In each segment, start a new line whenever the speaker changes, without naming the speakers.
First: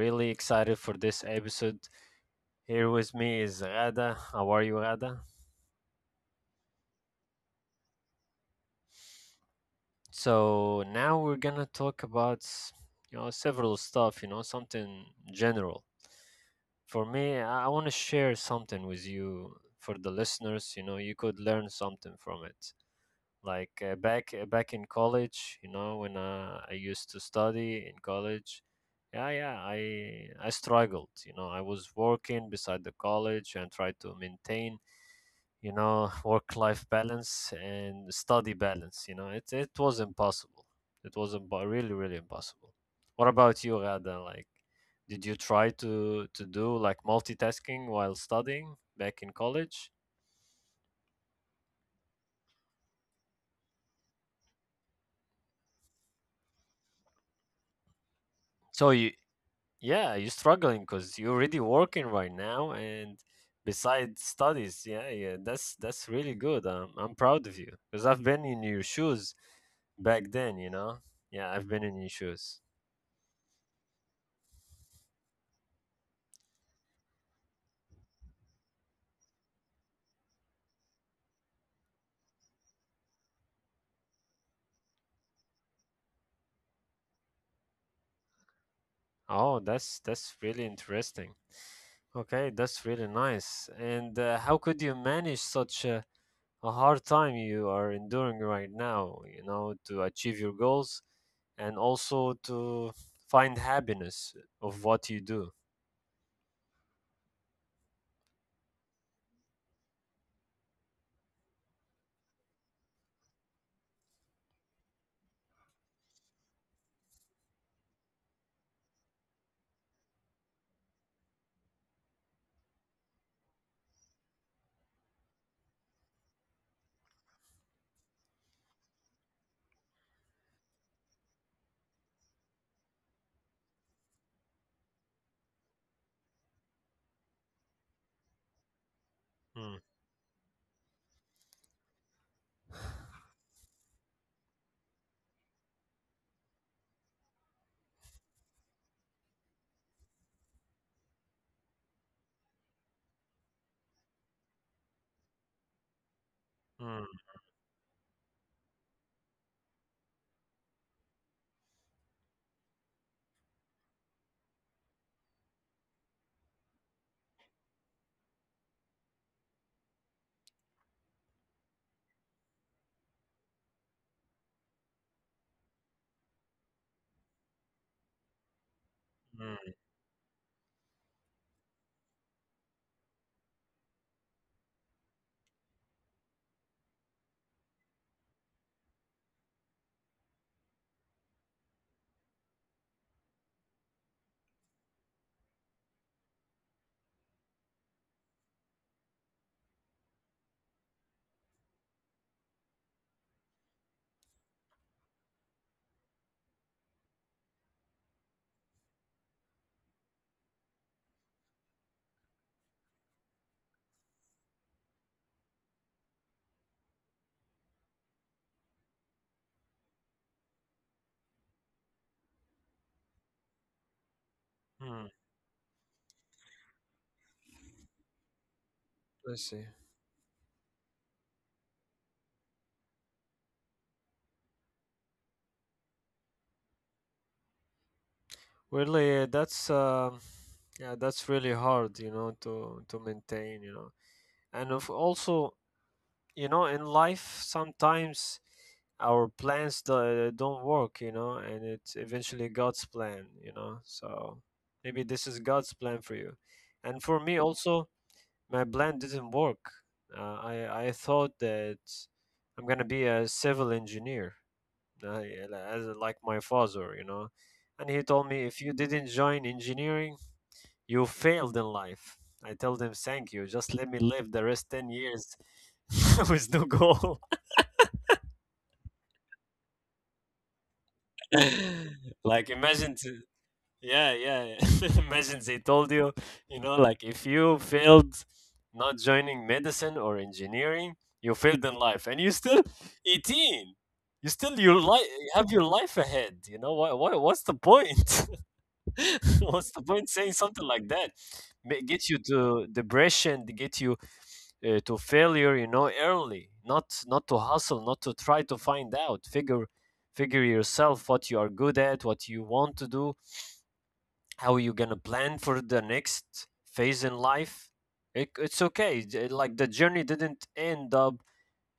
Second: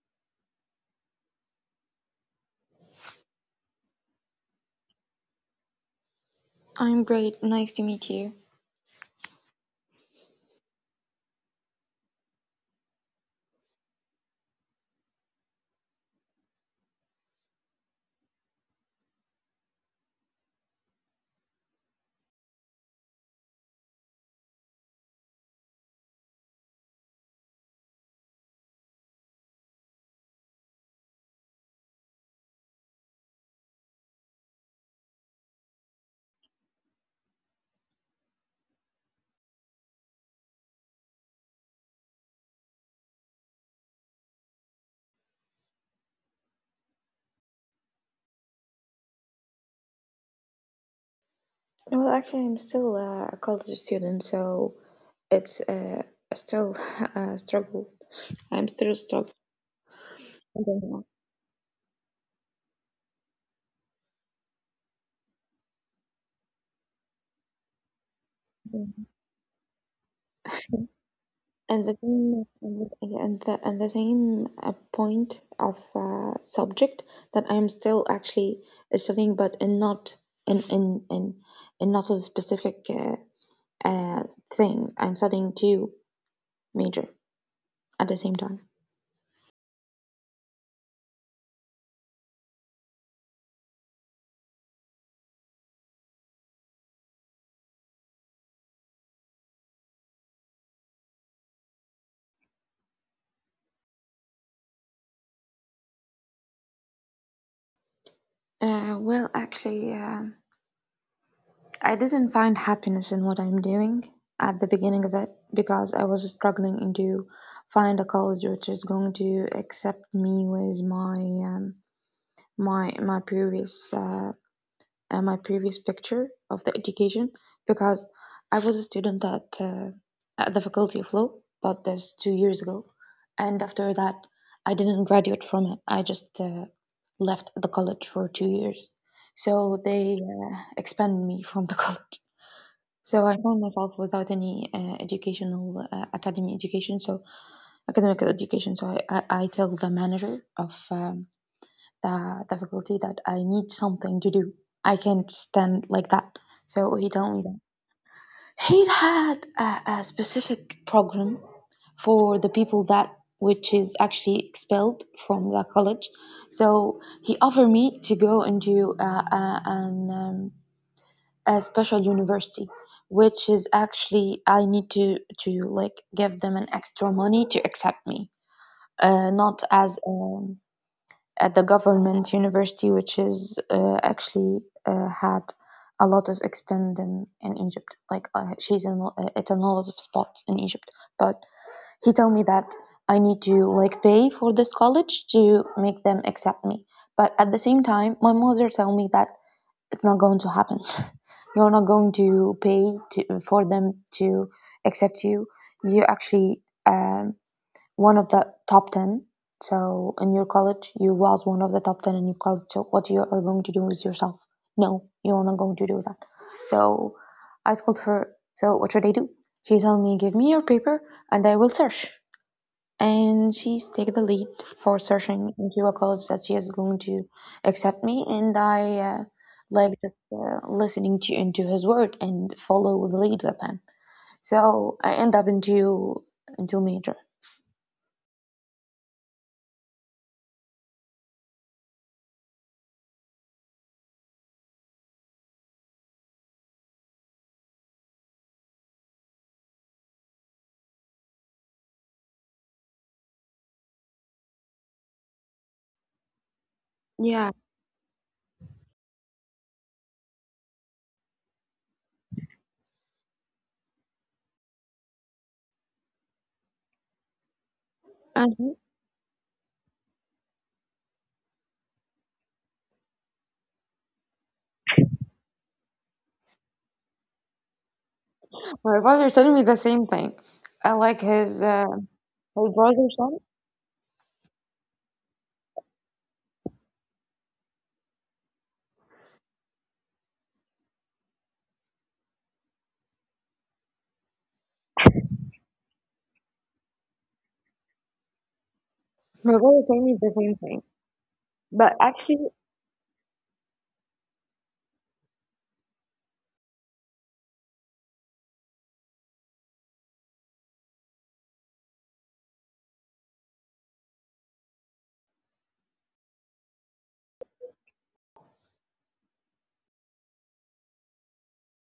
really excited for this episode. Here with me is Rada. How are you, Rada?
I'm great. Nice to meet you.
So now we're gonna talk about several stuff, something general. For me, I wanna share something with you for the listeners, you know, you could learn something from it. Like back in college, you know, when I used to study in college, yeah, yeah, I struggled. You know, I was working beside the college and tried to maintain, work-life balance and study balance. You know, it was impossible. It was really really impossible. What about you, Rada? Like, did you try to do like multitasking while studying back in college?
Well, actually, I'm still a college student, so it's still a struggle. I'm still
So you
struggling.
Yeah, you're
I
struggling
don't
because you're already working right now, and besides studies, yeah, yeah, that's really good. I'm proud of you because I've been in
know.
your shoes back then, you know. Yeah, I've been in your shoes.
And the same point of subject that I'm still actually studying, but in not in in not a specific uh, thing. I'm studying two major at the same time.
Oh, that's really interesting. Okay, that's really nice. And how could you manage such a hard time you are enduring right now, you know, to achieve your goals and also to find happiness of what you do?
Well, actually. I didn't find happiness in what I'm doing at the beginning of it because I was struggling in to find a college which is going to accept me with my um, my previous my previous picture of the education because I was a student at the Faculty of Law, but that's 2 years ago, and after that I didn't graduate from it. I just left the college for 2 years, so they expelled me from the college. So I found myself without any educational academy education, so academic education. So I tell the manager of the faculty that I need something to do. I can't stand like that. So he
Mm.
told me that he had a specific program for the people that which is actually expelled from the college. So he offered me to go into an a special university which is actually I need to like give them an extra money to accept me, not
Mm,
as at the government university which is actually had a lot of expand in Egypt, like she's in it's in a lot of spots in Egypt, but he told me that I need to like pay for this college to make them accept me. But at the same time my mother told me that it's not going to happen. You're not going to pay to, for them to accept you. You're actually um, one of the top 10. So in your college, you was one of the top 10 in your college. So what you are going to do is yourself. No, you're not going to do that. So I told her, so what should I do? She told me, give me your paper and I will search, and she's take the lead for
mm,
searching into a college that she is going to accept me. And I
I see.
like just listening to into his word and follow the lead with him, so I end up into major.
Really, that's yeah, that's really hard, you know, to maintain, you know, and of also, you know, in life sometimes our plans don't work, you know, and it's eventually God's plan, you know. So maybe this is God's plan for you, and for me
Yeah.
also, my plan didn't work. I thought that I'm gonna be a civil engineer, yeah, as like my father, you know. And he told me,
Mhm.
if you didn't join engineering, you failed in life. I told him, thank you. Just let me live the rest 10 years with no goal.
My brother told me the same thing. I like
like,
his brother's son.
yeah, yeah. Yeah. Imagine they told you, you know, like if you failed not joining medicine or engineering, you failed in life. And you still 18. You have your life ahead. You know, what's the point?
My brother
What's the
told me
point
the
saying
same
something
thing,
like that?
but
Get you
actually
to depression, to get you to failure, you know, early. Not to hustle, not to try to find out. Figure yourself what you are good at, what you want to do, how you gonna plan for the next phase in life. It's okay. Like the journey didn't end up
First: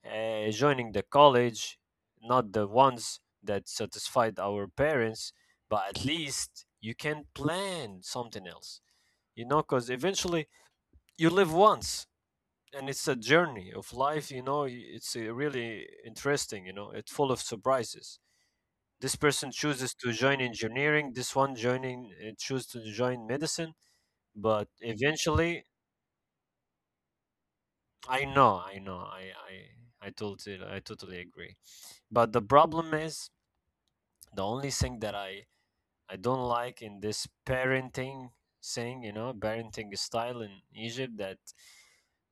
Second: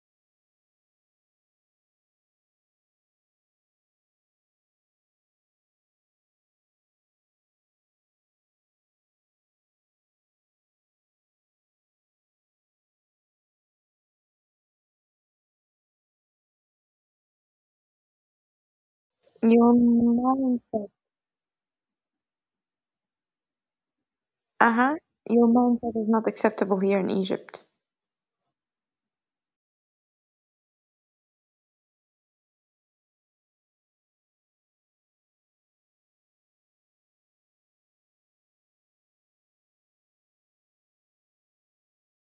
joining the college, not the ones that satisfied our parents, but at least you can plan something else, you know, because eventually you live once and it's a journey of life, you know, it's really interesting, you know, it's full of surprises. This person
your
chooses to join
mindset.
engineering, this one choose to join medicine, but
Uh-huh. Your
eventually,
mindset is not acceptable here in Egypt.
I know, I know, I, I totally agree. But the problem is the only thing that I don't like in this parenting thing, you know, parenting style in Egypt that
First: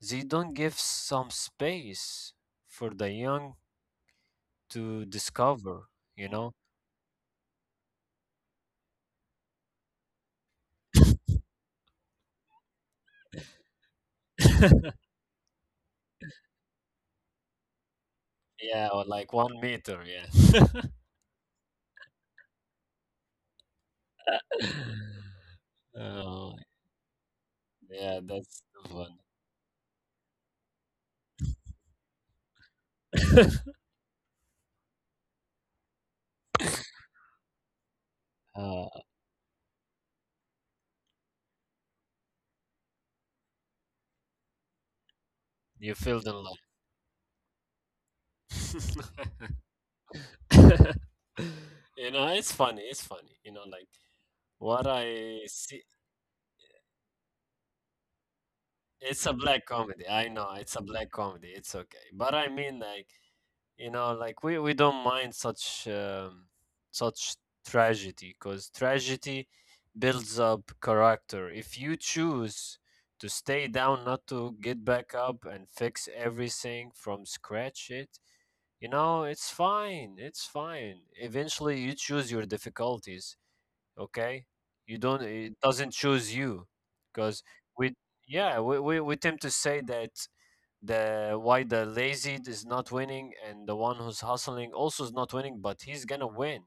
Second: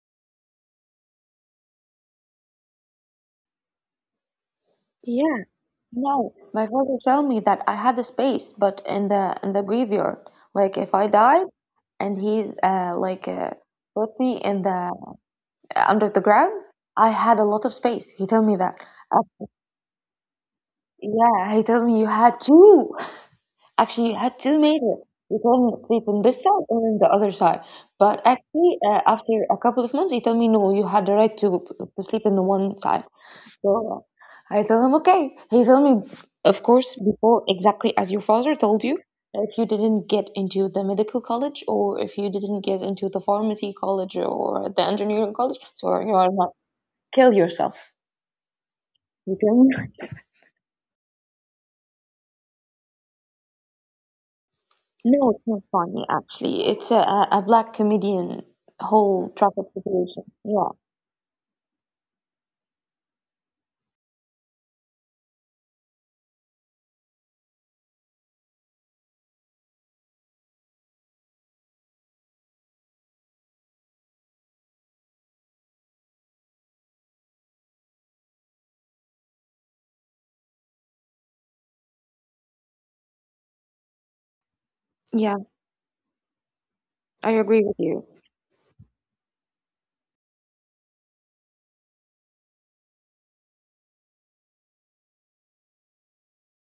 they don't give some space for the young to
Yeah.
discover, you
No,
know.
my father tell me that I had a space, but in the graveyard, like if I died, and he put me in the under the ground, I had a lot of space. He told me that.
Yeah, or
Uh,
like 1 meter, yeah.
yeah, he told me you had two. Actually, you had 2 meters. He told me sleep on this
Oh,
side and on the other side.
yeah,
But
that's
actually,
the one.
after a couple of months, he told me no, you had the right to sleep on the one side. So I told him, okay. He told me, of course, before exactly as your father told
Uh,
you, if you didn't get into the medical college or if you didn't get into the pharmacy college or the engineering college,
you
so
feel
you
the
are not
love.
kill yourself. You can.
You know, it's funny, it's funny. You know, like what
No,
I
it's not
see
funny actually. It's a black comedian
it's a
whole
black
traffic
comedy. I
situation.
know
Yeah.
it's a black comedy. It's okay. But I mean, like you know, like we don't mind such such tragedy because tragedy builds up character. If you choose to stay down, not to get back up and fix everything from scratch, it you know it's fine. It's fine. Eventually, you choose your difficulties, okay, you don't,
Yeah,
it doesn't choose you
I
because
agree with
we
you.
yeah we tend to say that the lazy is not winning and the one who's hustling also is not winning but he's gonna win,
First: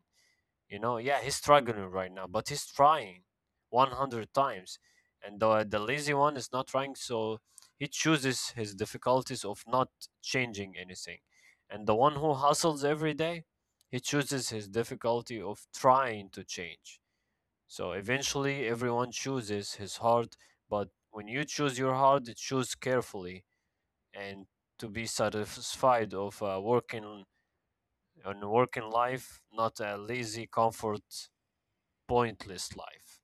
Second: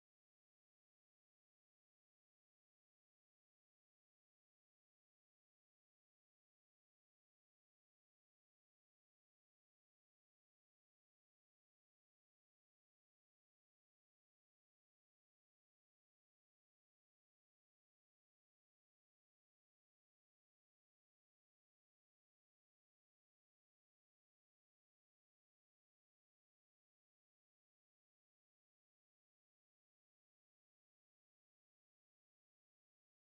you know, yeah he's struggling right now but he's trying 100 times and the lazy one is not trying so he chooses his difficulties of not changing anything and the one who hustles every day he chooses his difficulty of trying to change. So eventually, everyone chooses his heart, but when you choose your heart, choose carefully and to be satisfied of working on working life, not a lazy, comfort, pointless life.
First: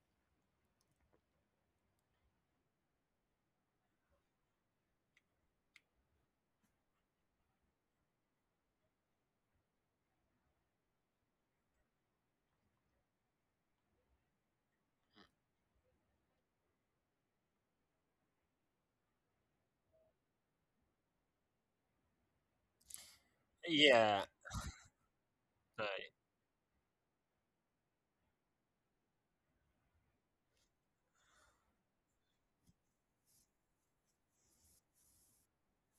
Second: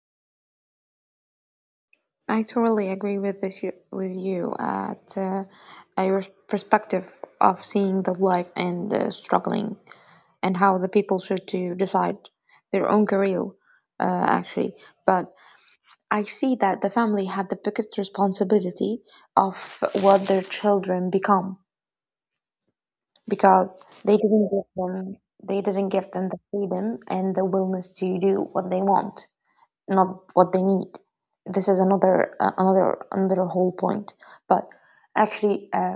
I totally agree with this you, with you at your perspective of seeing the life and struggling, and how the people should to decide their own career, actually. But I see that the family have the biggest responsibility of what their children become because
Yeah,
they
uh,
didn't give them the freedom and the willingness to do what they want, not what they need. This is another another whole point. But actually,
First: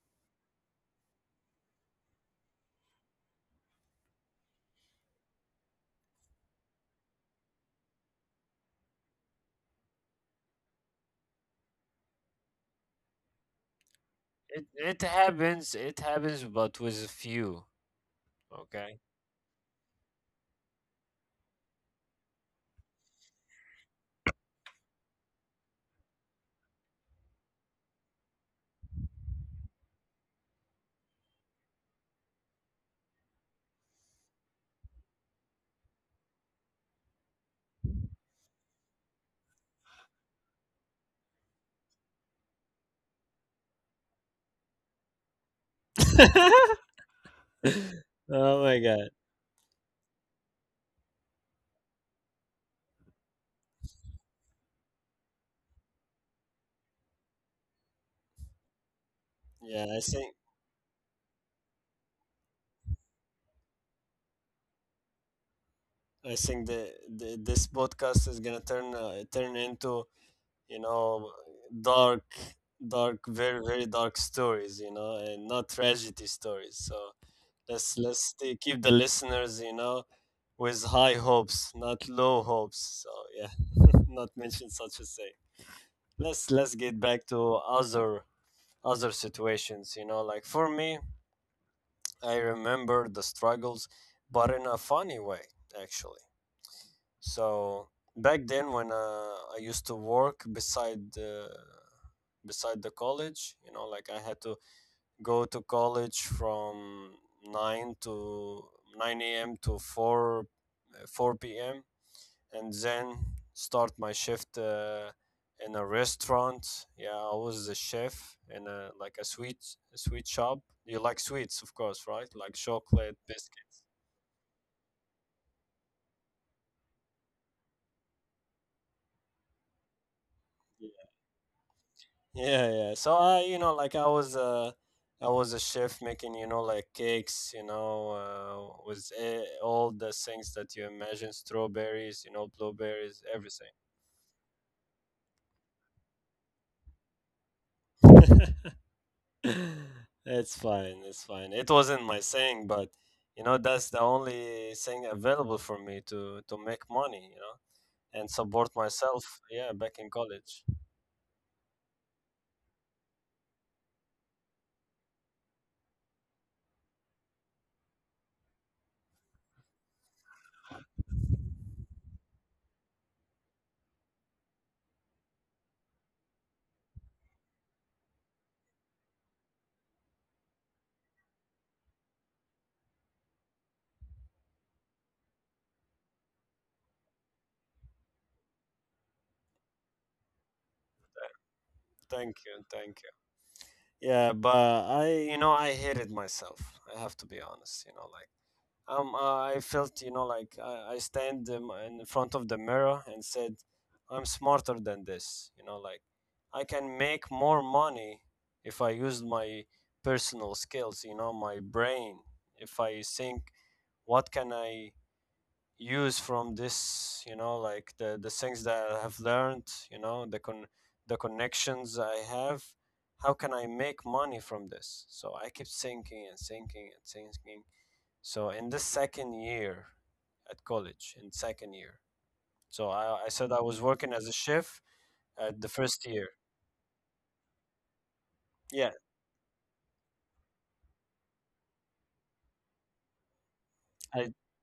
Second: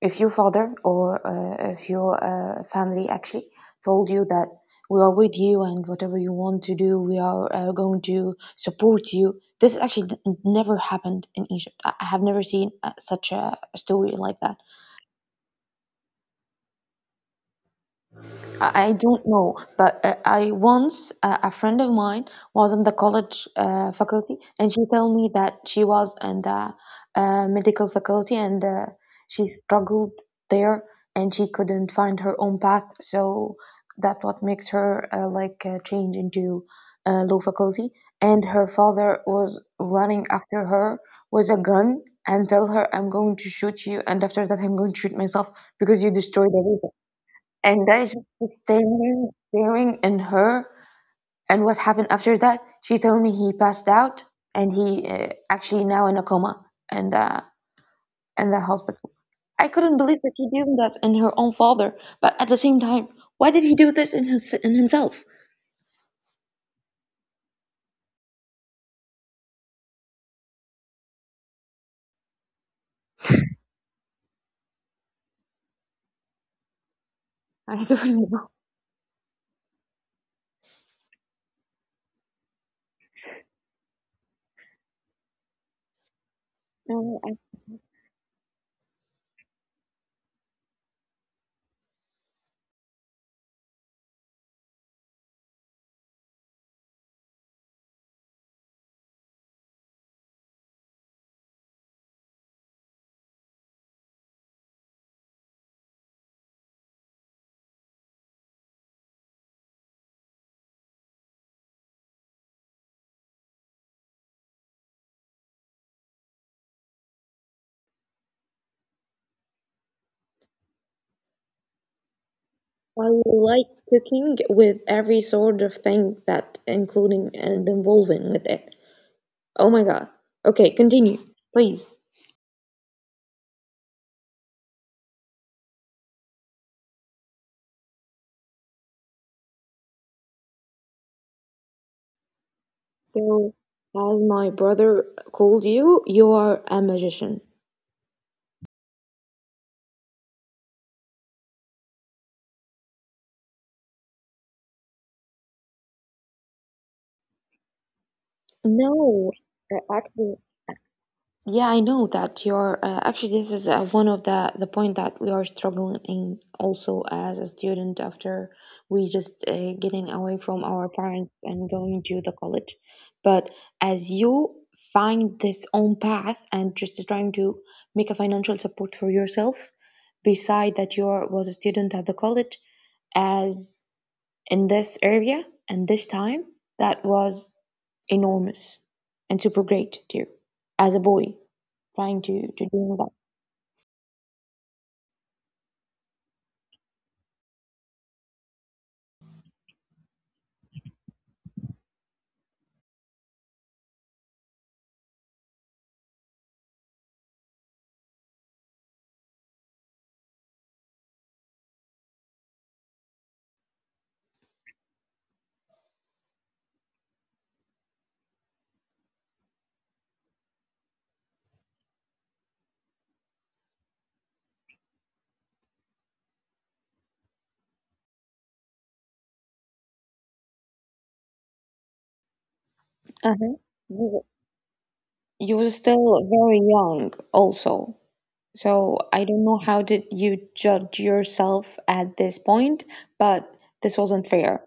if your father or if your family actually told you that we are with you and whatever you want to do, we are going to support you. This actually never happened in Egypt. I have never seen such a story like that.
it happens. It happens, but with a few.
I
Okay.
don't know, but I once a friend of mine was in the college faculty, and she told me that she was in the medical faculty and she struggled there, and she couldn't find her own path. So that what makes her change into law faculty. And her father was running after her with a gun and tell her, "I'm going to shoot you, and after that, I'm going to shoot myself because you destroyed everything." And I just was
Oh my god.
staring in her. And what happened after that? She told me he passed out, and he actually now in a coma, and in the hospital. I
Yeah, I
couldn't believe that
think
she did that in her own father. But at the same time, why did he do this in his in himself?
I think the this podcast is gonna turn turn into, you know, dark, dark, very very dark stories, you know, and not tragedy stories. So
I
let's
don't know.
stay, keep the listeners, you know, with high hopes not low hopes, so yeah not mention such a thing. Let's get
Uh,
back
I
to other situations, you know, like for me I remember the struggles but in a funny way, actually. So back then, when I used to work beside beside the college, you know, like I had to go to college from nine to nine a.m. to four p.m. and then start my shift in a restaurant. Yeah, I was the chef in a like a sweet, a sweet shop. You like sweets, of course, right? Like
I
chocolate,
like
biscuit.
cooking with every sort of thing that including and involving with it. Oh my god. Okay, continue, please.
Yeah, yeah. So I, you know, like I was a chef making, you know, like cakes, you know, with all the things that you imagine, strawberries, you know, blueberries,
So,
everything.
has my brother called you? You are a magician.
It's fine. It wasn't my thing, but you know, that's the only thing available for me to make money, you know, and support
No,
myself. Yeah, back in
actually,
college.
yeah, I know that you're. Actually, this is one of the point that we are struggling in also as a student after we just getting away from our parents and going to the college. But as you find this own path and just trying to make a financial support for yourself, beside that you are was a student at the college as in this area and this time that was enormous and super great too. As a boy trying
Thank
to
you,
do
thank
that.
you. Yeah, but I, you know, I hated myself. I have to be honest, you know, like. I felt, you know, like I stand in front of the mirror and said, I'm smarter than this. You know, like I can make more money if I use my personal skills, you know, my brain. If I think, what can I use from this, you know, like the things that I have learned, you know, the connections I have, how can I make money from this? So I kept thinking, so in this second year at college, so I said
Uh-huh.
I was
you
working
were-
as a chef
you
at the
were
first
still
year.
very young also.
Yeah,
So I don't know how did you judge yourself at this point, but this wasn't
I
fair.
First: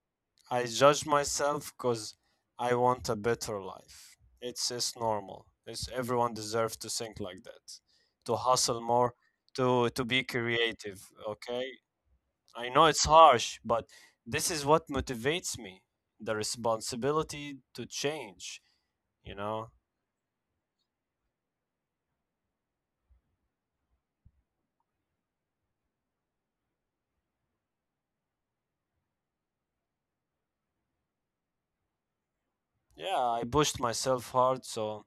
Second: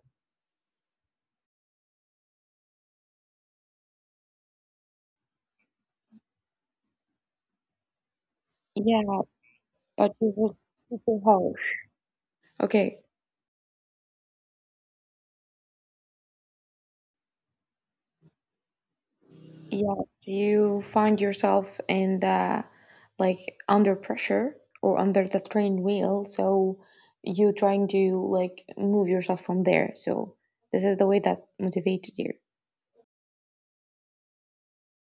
I judged myself because I want a better life. It's normal. It's everyone deserves to think like that, to hustle
Yeah,
more, to
but
be
it was
creative.
super
Okay,
harsh.
I know
Okay.
it's harsh, but this is what motivates me. The responsibility to change. You know.
Yes, you find yourself in the like under pressure or under the train wheel, so you trying to like move yourself from there. So this is the way that motivated you.
Yeah, I pushed myself hard, so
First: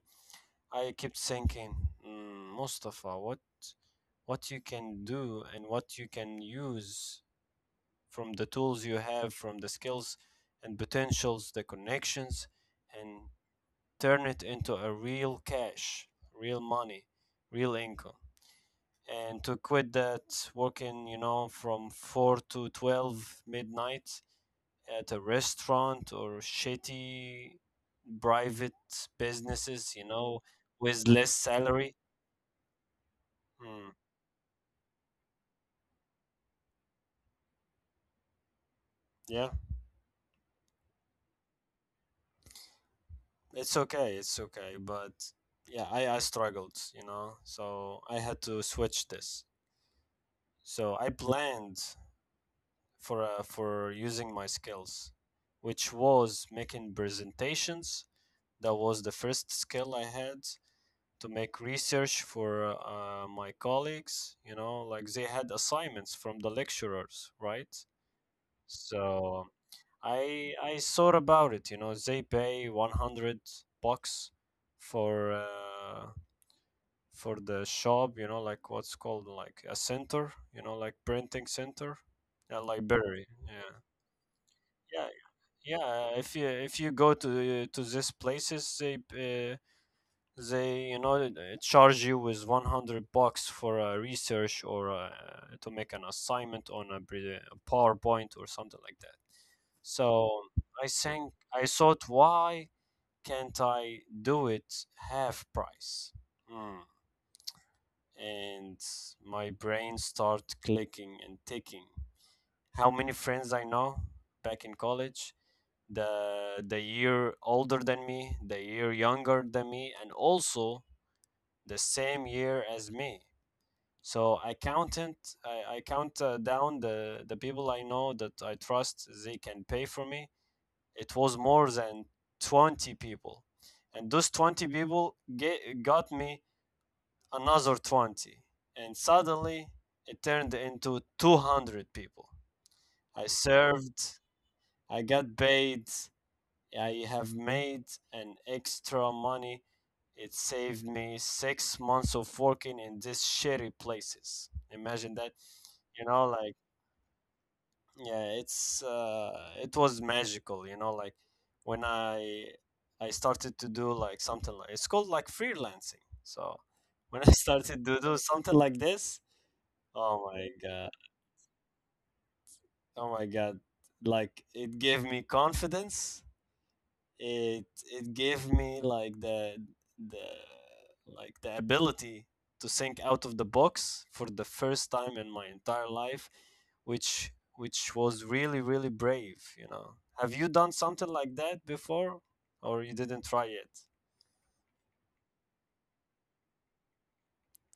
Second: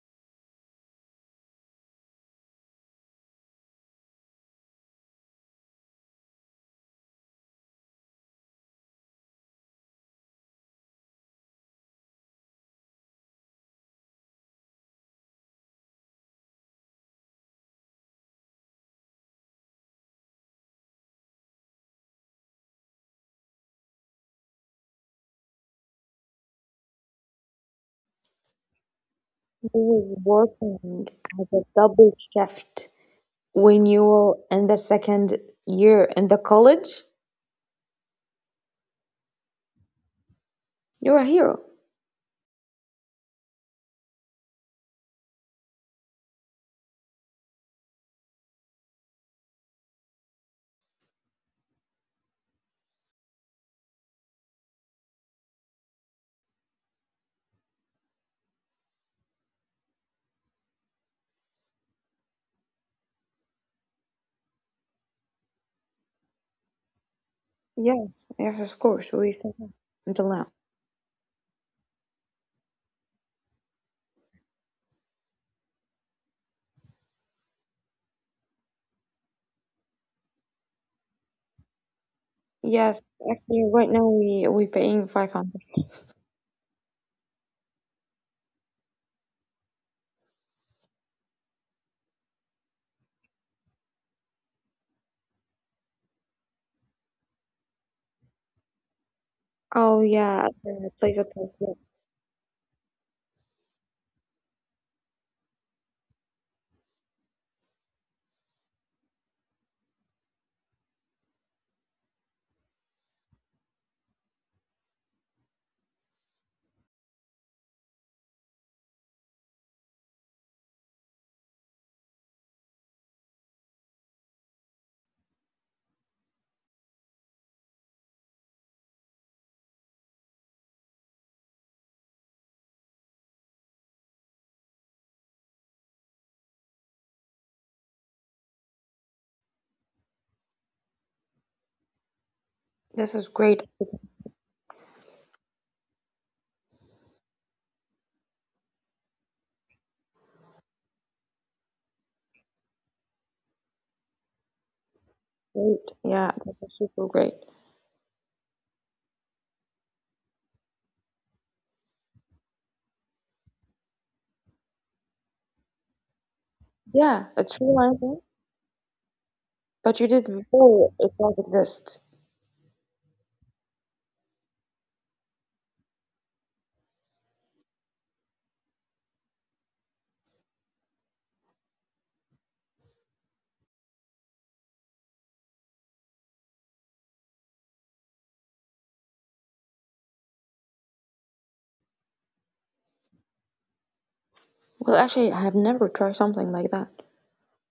I kept thinking, "Mm, Mustafa, what you can do and what you can use from the tools you have, from the skills and potentials, the connections, and turn it into a real cash, real money, real income. And to quit that working, you know, from 4 to 12 midnight at a restaurant or shitty private businesses, you
You
know, with
working
less
as a
salary.
double shift
Hmm.
when you were in the second year in the college.
Yeah,
You're a hero.
it's okay, but yeah, I struggled, you know, so I had to switch this. So I planned for using my skills, which was making presentations. That was the first skill I had to make research for my colleagues, you know, like they had assignments from the lecturers, right?
Yes, yes, of course. We
So
think that until now.
I thought about it, you know, they pay 100 bucks for uh, for the shop, you know, like what's called like a center, you know, like printing center, a
Yes,
library.
actually,
Yeah.
right now we
Yeah,
paying 500.
yeah, if you go to these places, they they you know uh, charge you with 100 bucks for a research or to make an assignment on a PowerPoint or something like that.
Oh
So
yeah, the place at
I thought, why can't I do it half price? Hmm. And my brain start clicking and ticking. How many friends I know back in college, the year older than me, the year younger than me, and also the same year as me. So I counted, I count down the people I know that I trust they can pay for me. It was more than 20 people. And those 20 people got me another 20. And suddenly it turned into 200 people.
this
I
is great.
served, I got paid, I have made an extra money. It saved me 6 months of working in these shitty places. Imagine that,
Great.
you know,
Yeah,
like
this is super great.
yeah, it's it was magical, when I started to do like something, like it's called like freelancing. So when I
Yeah, it's
started to do
realizing,
something like this.
but you
Oh
did
my god,
before it does exist.
oh my god, like it gave me confidence. It it gave me like the the like the ability to think out of the box for the first time in my entire life, which was really, really brave, you know. Have you done something like that before, or you didn't try it,
Well, actually, I have never tried something like that.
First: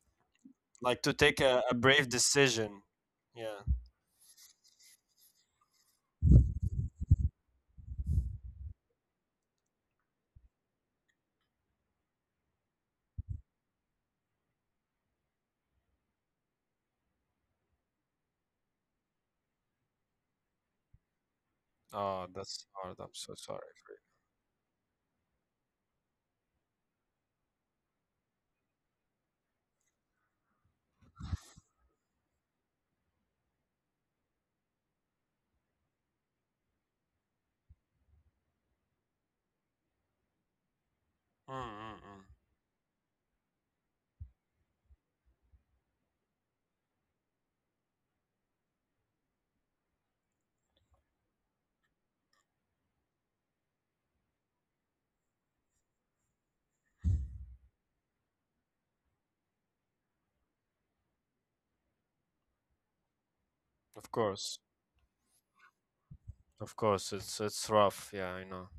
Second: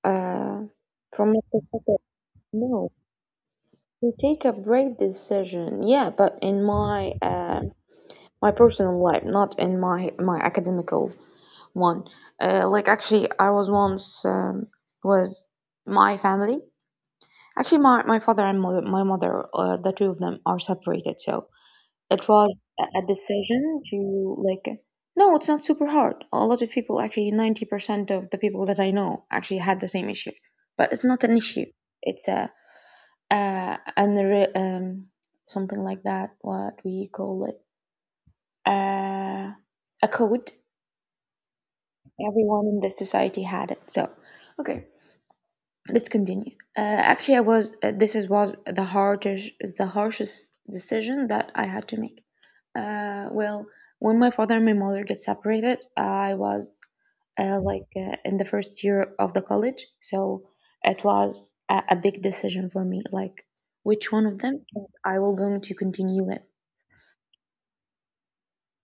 Uh,
like to
from
take
my
a
perspective,
brave decision?
no.
Yeah.
To take a brave decision, yeah, but in my my personal life, not in my academical one. Like actually, I was once was my family. Actually, my father and mother, my mother, the two of them are separated. So it
Oh,
was
that's
a
hard, I'm so sorry.
decision to like, no, it's not super hard. A lot of people, actually, 90% of the people that I know actually had the same issue, but it's not an issue. It's uh, an, irre- um, something like that, what we call it, uh, a code.
Mm-mm-mm.
Everyone in this society had it. So, okay. Let's continue. Actually, I was this is was the hardest, the harshest decision that I had to make. Well, when my father and my mother get separated, I was in the first year of the college, so it was a big decision for me, like which
Of
one of them
course,
I will going to continue with.
of course, it's rough. Yeah, I know.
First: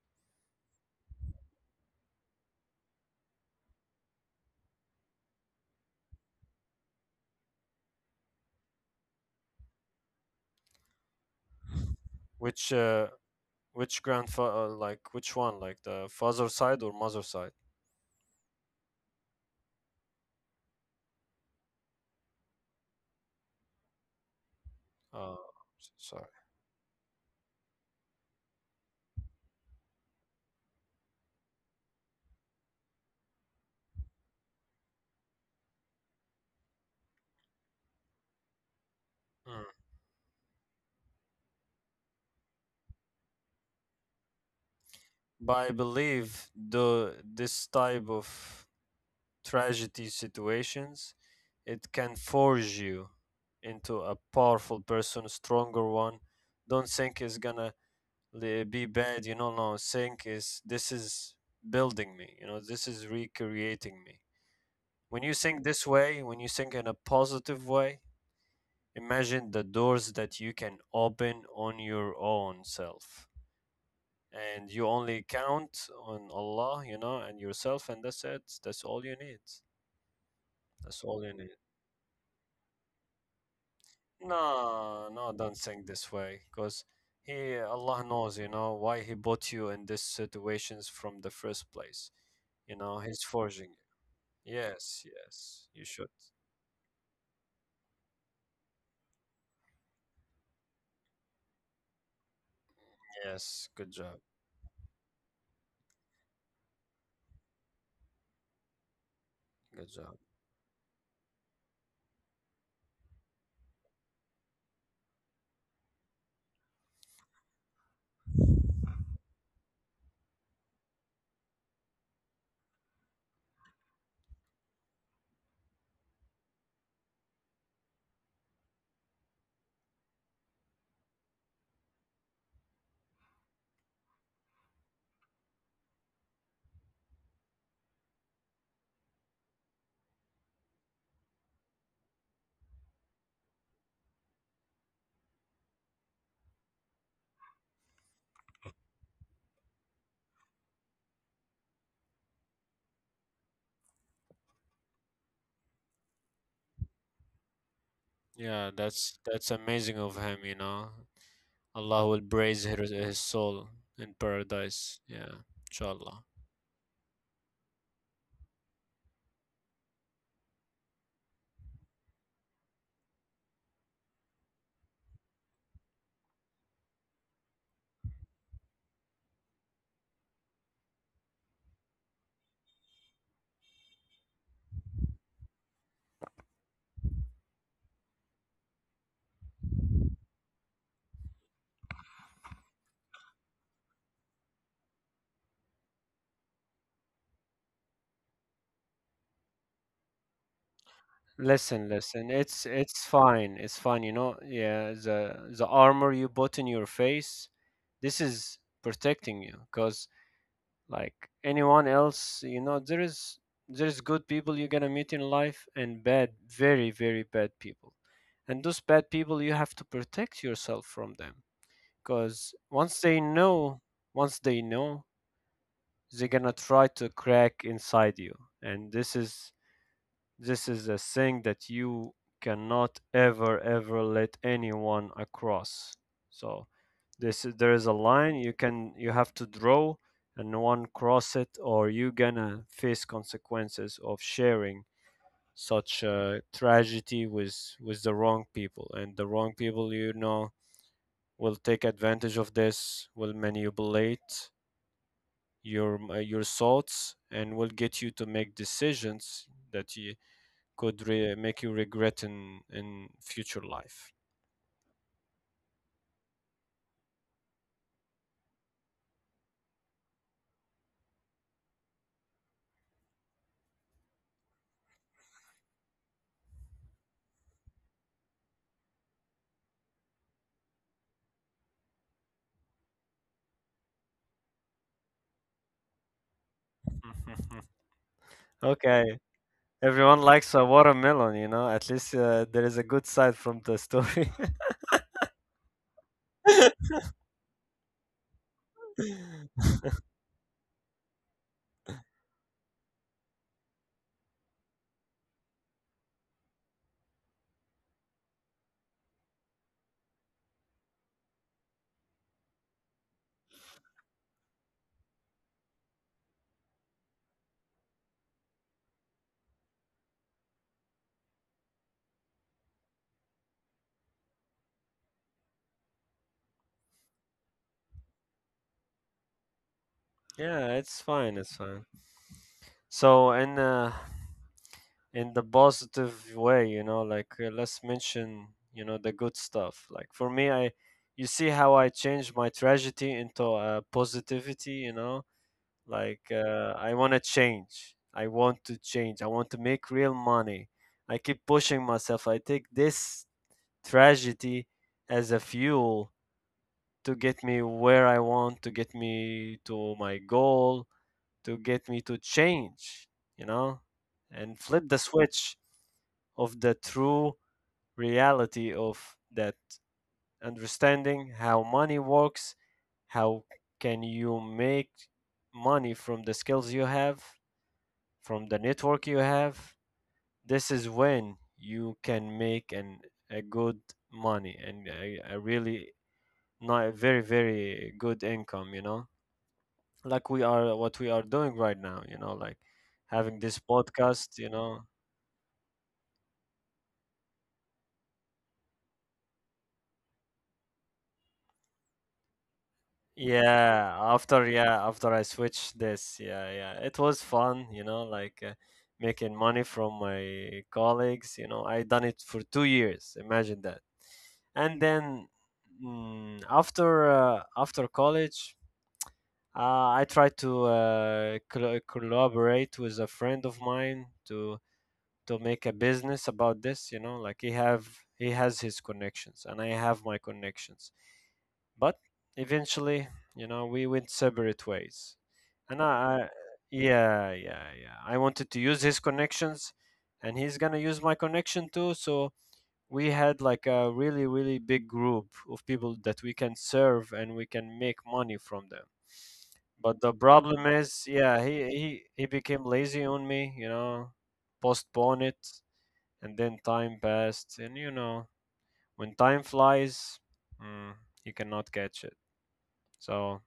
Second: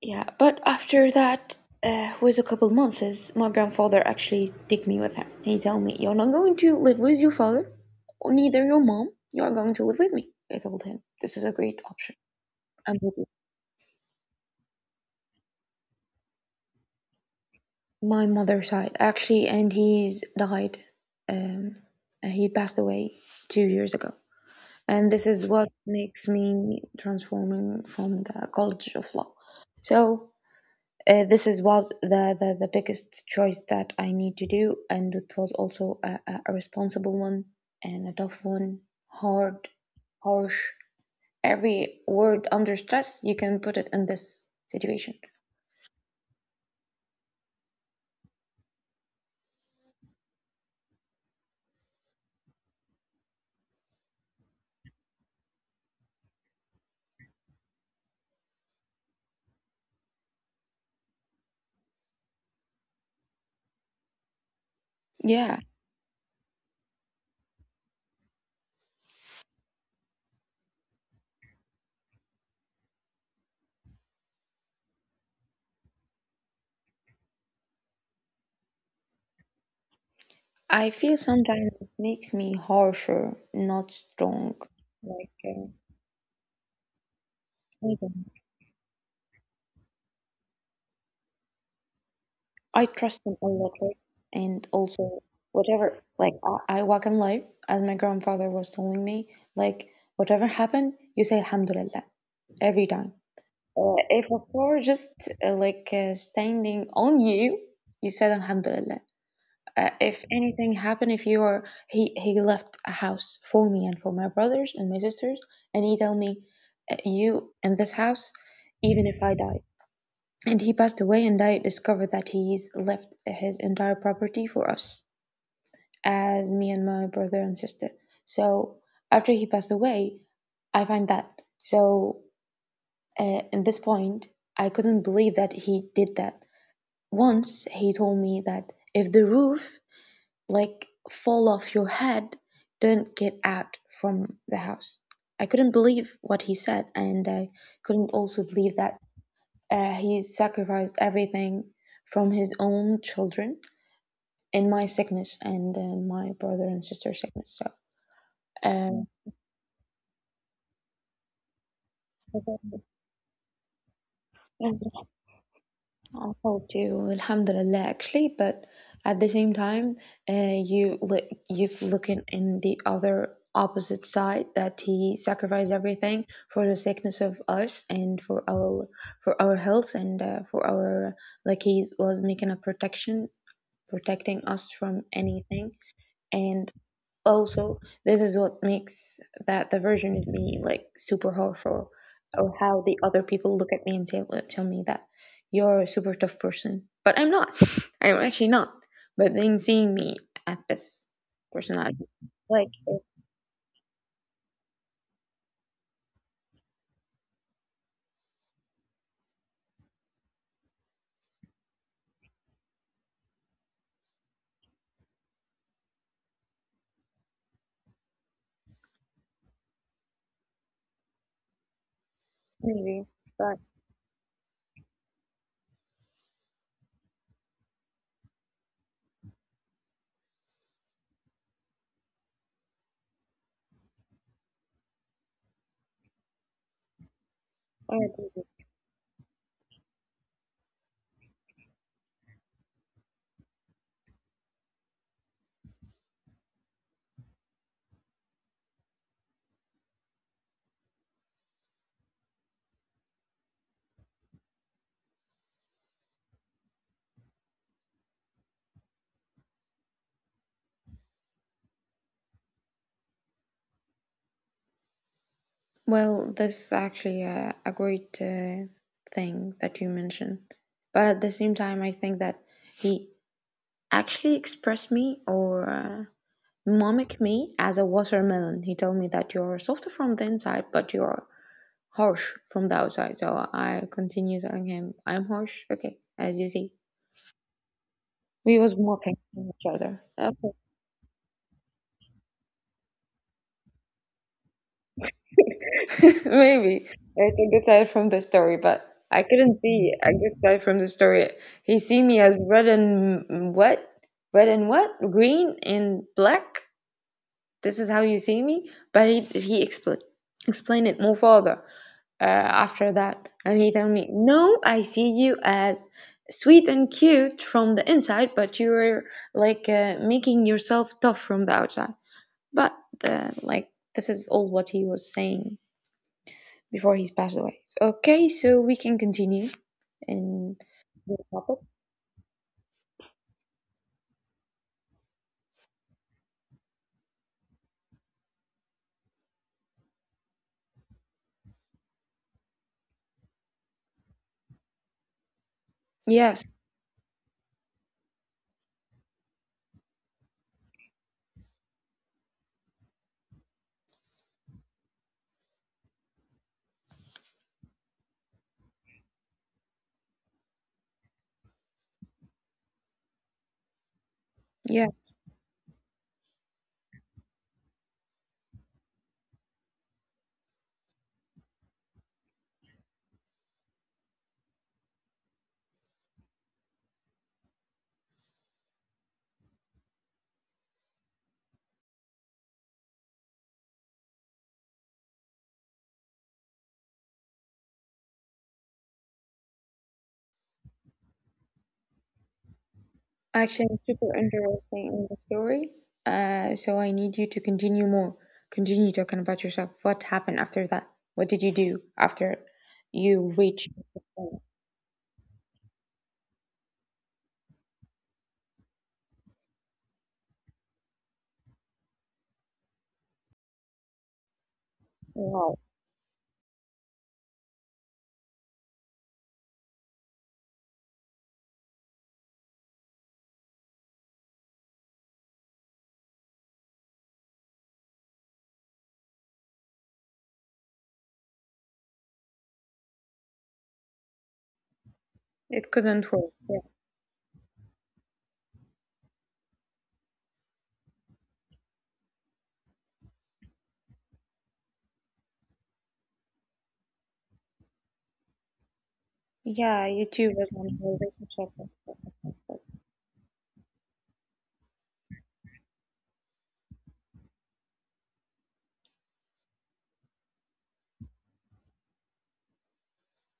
Yeah, but after that, was a couple months, my grandfather actually take me with him. He told me, "You're not going to live with your father, or neither your mom. You are going to live with me. I told him this is a great option.
Which
And
uh, Which grandfather, like which one, like the father side or mother side?
my mother's side actually, and he's died. Um, he passed away 2 years ago, and this is what
Sorry.
makes me transforming from the College of Law. So this is was the, the biggest choice that I need to do, and it was also a responsible one and a tough one, hard,
Mm.
harsh, every word under stress, you can put it in this situation.
But I believe the this type of tragedy situations, it can forge you into a powerful person, stronger one. Don't think it's gonna be bad. No, think is this is building me. You know, this is recreating me. When you think
Yeah,
this way, when you think in a positive way, imagine the doors that you can open on your own self. And you only count on Allah, you know, and yourself, and that's it. That's all you need.
I
That's
feel
all you need.
sometimes it makes me harsher, not strong.
No,
Like,
no, don't think this way, because he,
I don't
Allah knows,
know.
you know, why he brought you in these situations from the first place. You
I
know, he's
trust them a
forging
lot, right?
it.
And
Yes,
also,
yes, you
whatever,
should.
like, I walk in life, as my grandfather was telling me, like, whatever happened, you say Alhamdulillah every time.
Yes, good job,
If a car just standing on you, you said Alhamdulillah.
good job.
If anything happened, if you are, he left a house for me and for my brothers and my sisters, and he tell me, "You in this house, even if I die. And he passed away, and I discovered that he's left his entire property for us, as me and my brother and sister. So after he passed away, I find that. So at this point, I couldn't believe that he did that. Once he told me that if the roof like fall off your head don't get out from the house, I couldn't believe what he said, and I couldn't also believe that he sacrificed everything from his own children in my sickness and my brother and sister's sickness.
Yeah,
So
that's amazing of him, you know. Allah will praise her, his soul in
um,
paradise. Yeah, inshallah.
I thought you, Alhamdulillah, actually, but at the same time, you look, you've looking in the other opposite side that he sacrificed everything for the sickness of us and for our health and for our, like, he was making a protection, protecting us from anything. And also this is what makes that the version of me like super harsh, or how the other people look at me and say, tell me that you're a super tough person, but I'm not. I'm actually not. But then seeing me at this
Listen,
personality,
listen. It's
like,
it's
it's
fine. It's fine. You know, yeah. The armor you put in your face, this is protecting you. Cause like anyone else, you know, there is good people you're gonna meet in life, and bad, very, very bad people. And those bad people, you have to protect yourself from them. Cause once
maybe,
they
but
know, once they know they're gonna try to crack inside you, and this is a thing that you cannot ever, ever let anyone across. So this there is a
I agree.
line
With-
you have to draw, and no one cross it, or you gonna face consequences of sharing such a tragedy with the wrong people, and the wrong people will take advantage of this, will manipulate your thoughts, and will get you to make decisions that you make you regret in future life.
well, this is actually a great thing that you mentioned, but at the same time I think that he actually expressed me or mimic me as a watermelon. He told me that you're softer from the inside, but you're harsh from the outside. So I continue telling him, I'm harsh. Okay, as you see. We was
Okay,
mocking each other.
everyone
Okay.
likes a watermelon, you know. At least there is a good side from the story.
Maybe. I can get tired from the story, but I couldn't see a good side from the story. He see me as red and what? Red and what? Green and black? This is how you see me? But he, explained it more further after that, and he told me no, I see you as sweet and cute from the inside, but you're like, making yourself tough from the outside. But uh, like this is all what he was saying before he's passed away. Okay, so we can continue in
Yeah, it's fine. It's
topic.
fine. So in the positive way, you know, like let's mention, the good stuff. Like for me, I you see how I changed my tragedy into positivity, you know, like
Yes.
I want to change, I want to change, I want to make real money. I keep pushing myself. I take this tragedy as a fuel to get me where I want, to get me to my goal, to get me to change, you know, and flip
Yeah,
the switch of the true reality of that, understanding how money works, how can you make money from the skills you have, from the network you have. This is when you can make an a good money and a really not very, very good income, you know, like we are what we are doing right now, like having this
actually I'm super
podcast you
interesting
know
in the story. So I need you to continue more, continue talking about yourself, what happened after that, what did you do after you reached.
Yeah, after I switched this, yeah, yeah, it was fun, you know, like making money from my colleagues. I done it for 2 years. Imagine that. And then,
Wow,
after college, I tried to collaborate with a friend of mine to make a business about this, you know, like he has his connections and I have my connections. But eventually, we went separate ways.
it
And
couldn't
I
work. Yeah,
yeah, yeah, yeah, I wanted to use his connections, and he's gonna use my connection too. So we had like a really, really big group of people that we can serve and we can make money from them.
yeah,
But the
YouTube was
problem
on your
is, yeah, he
relationship and
he,
stuff
he
like
became
that.
lazy on me. Postpone it, and then time passed, and you know, when time flies, mm, you cannot catch it. So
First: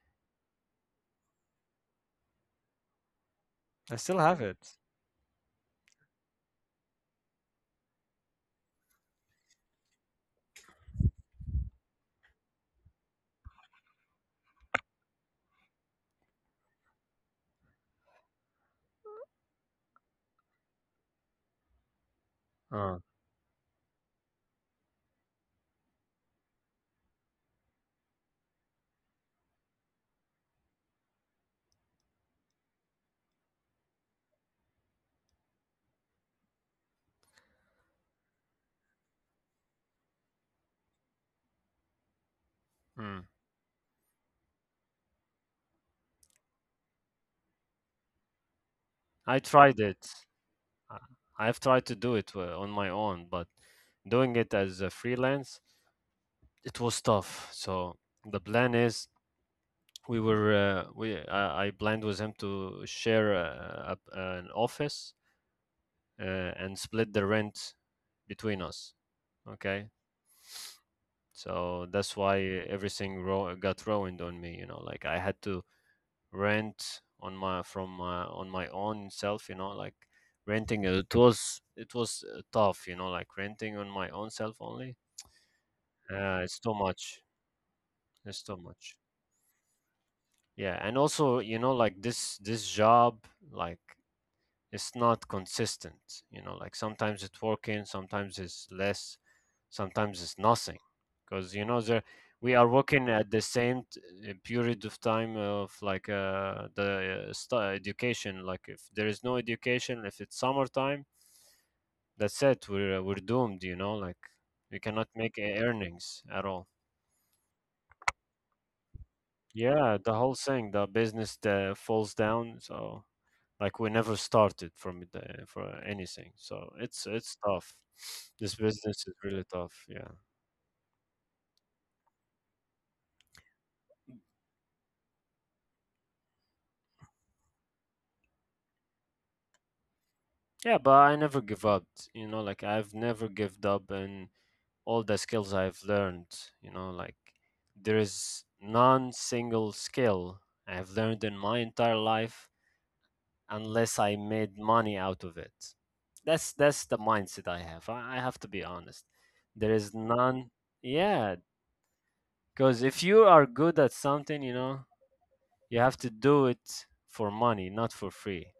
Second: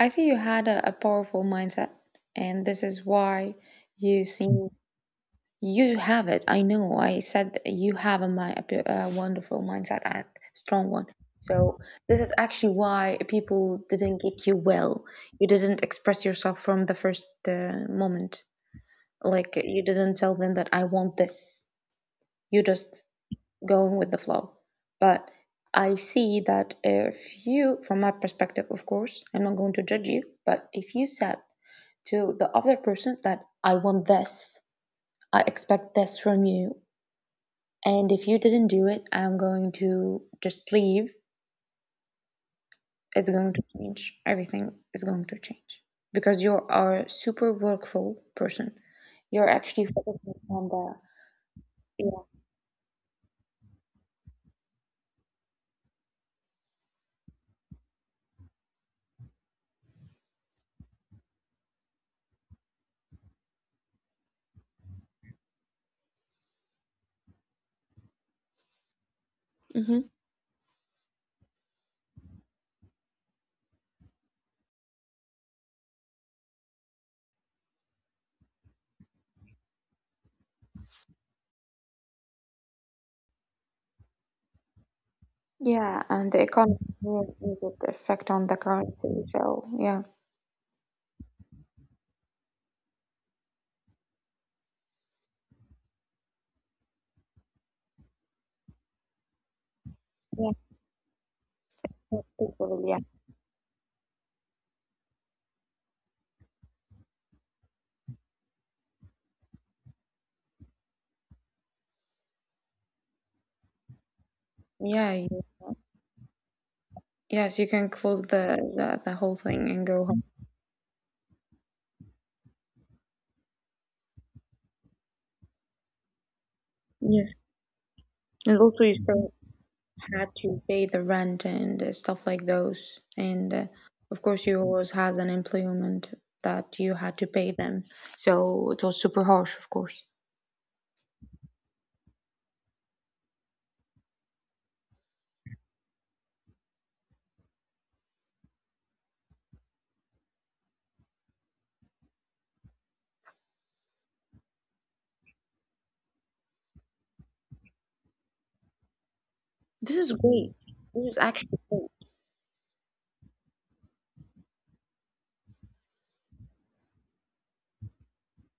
I see you had a powerful mindset, and this is why
I still
you
have
seem
it.
you have it. I know. I said that you have a, a wonderful mindset and strong one. So this is actually why people didn't get you well. You didn't express yourself from the first moment. Like you didn't tell them that I want this. You
uh,
just going with the flow. But I see that if you, from my perspective, of course, I'm not going to judge you, but if you said to the other person that I want this, I expect this from you, and if you didn't do it, I'm going to just leave,
mm.
it's going to change. Everything is going to change because you are a super workful person.
I
You're actually
tried it.
focusing on
I-
the,
I've tried to do
yeah.
it on my own. But doing it as a freelance, it was tough. So the plan is, we were we I planned with him to share an office, uh, and split the rent between us. Okay,
Mhm.
so that's why everything got ruined on me. You know, like I had to rent on my own self. You know, like renting, it was tough. You know, like renting on my own self only.
Yeah, and the
It's
economy
too much.
has immediate effect on
It's
the
too much.
currency. So yeah,
Yeah, and also, you know, like this job, like it's not consistent. You know, like sometimes it's working, sometimes it's less, sometimes it's
yeah,
nothing. Because there
that's people,
we are
yeah,
working at the same period of time, of like the stu education. Like if there is no education, if it's summertime, that's it. We're doomed. You know, like we cannot
yeah. You,
make earnings at all.
yes, you can close the whole thing and
Yeah,
go
the
home.
whole thing, the business falls down. So. Like we never started from the for anything, so it's
Yes,
it's tough.
and
This
also you
business is
still
really tough. Yeah,
had to pay the rent and stuff like those. And of course, you always had an employment that you had to pay them. So it was super harsh, of course.
yeah, but I never give up. You know, like I've never given up, and all the skills I've learned. You know, like there is none single skill I've learned in my entire life unless I made money out of it. That's the mindset I have. I have to be honest. There is
This is
none.
great. This is
Yeah,
actually great.
because if you are good at something, you have to do it for money, not for free.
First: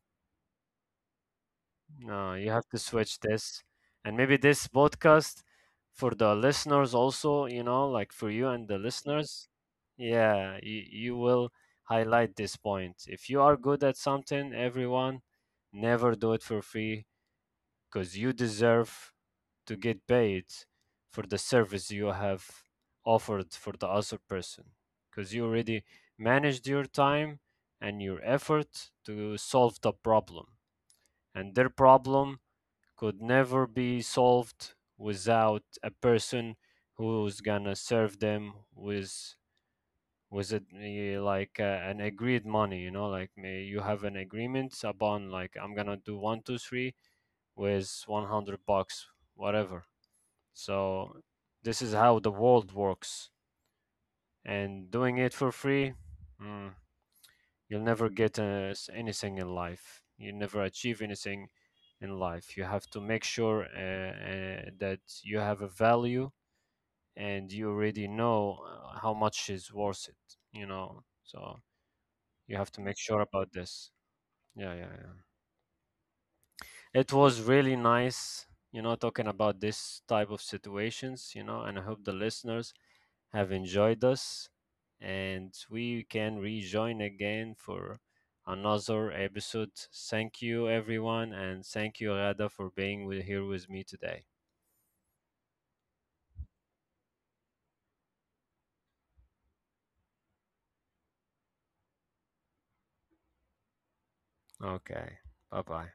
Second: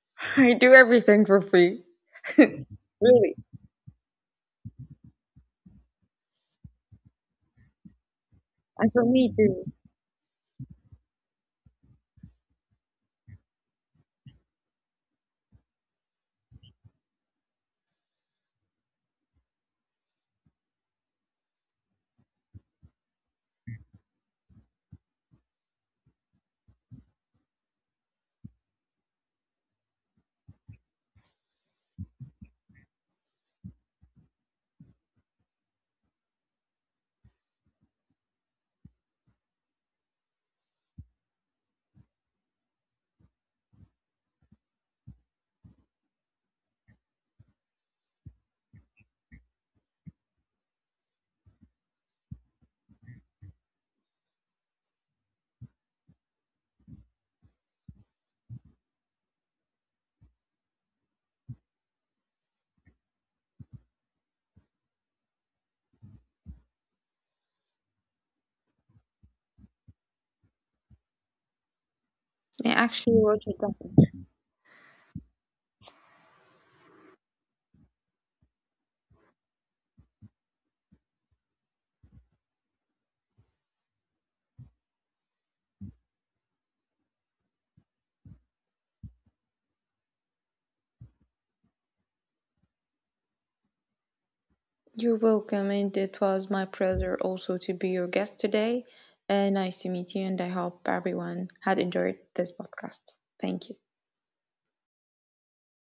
I do everything for free.
No, you have to switch
Really,
this. And maybe this podcast for the listeners also, you know, like for you and the
and for me
listeners,
too.
yeah, you will highlight this point. If you are good at something, everyone, never do it for free, because you deserve to get paid for the service you have offered for the other person, because you already managed your time and your effort to solve the problem, and their problem could never be solved without a person who's gonna serve them with it, like an agreed money, like may you have an agreement upon, like I'm gonna do 1, 2, 3 with 100 bucks, whatever. So this is how the world works. And doing it for free, mm, you'll never get anything in life. You never achieve anything in life. You have to make sure that you have a value, and you already know how much is worth it. So you
I
have to make
actually
sure
wrote
about
it down.
this. Yeah, yeah, yeah. It was really nice, talking about this type of situations, and I hope the listeners have enjoyed us, and we can rejoin again for another episode. Thank you, everyone, and thank you, Rada, for being here with me today.
You're welcome, and it was my pleasure also to be your guest today. Nice to meet you, and I hope everyone had enjoyed this podcast. Thank you.
Okay, bye bye.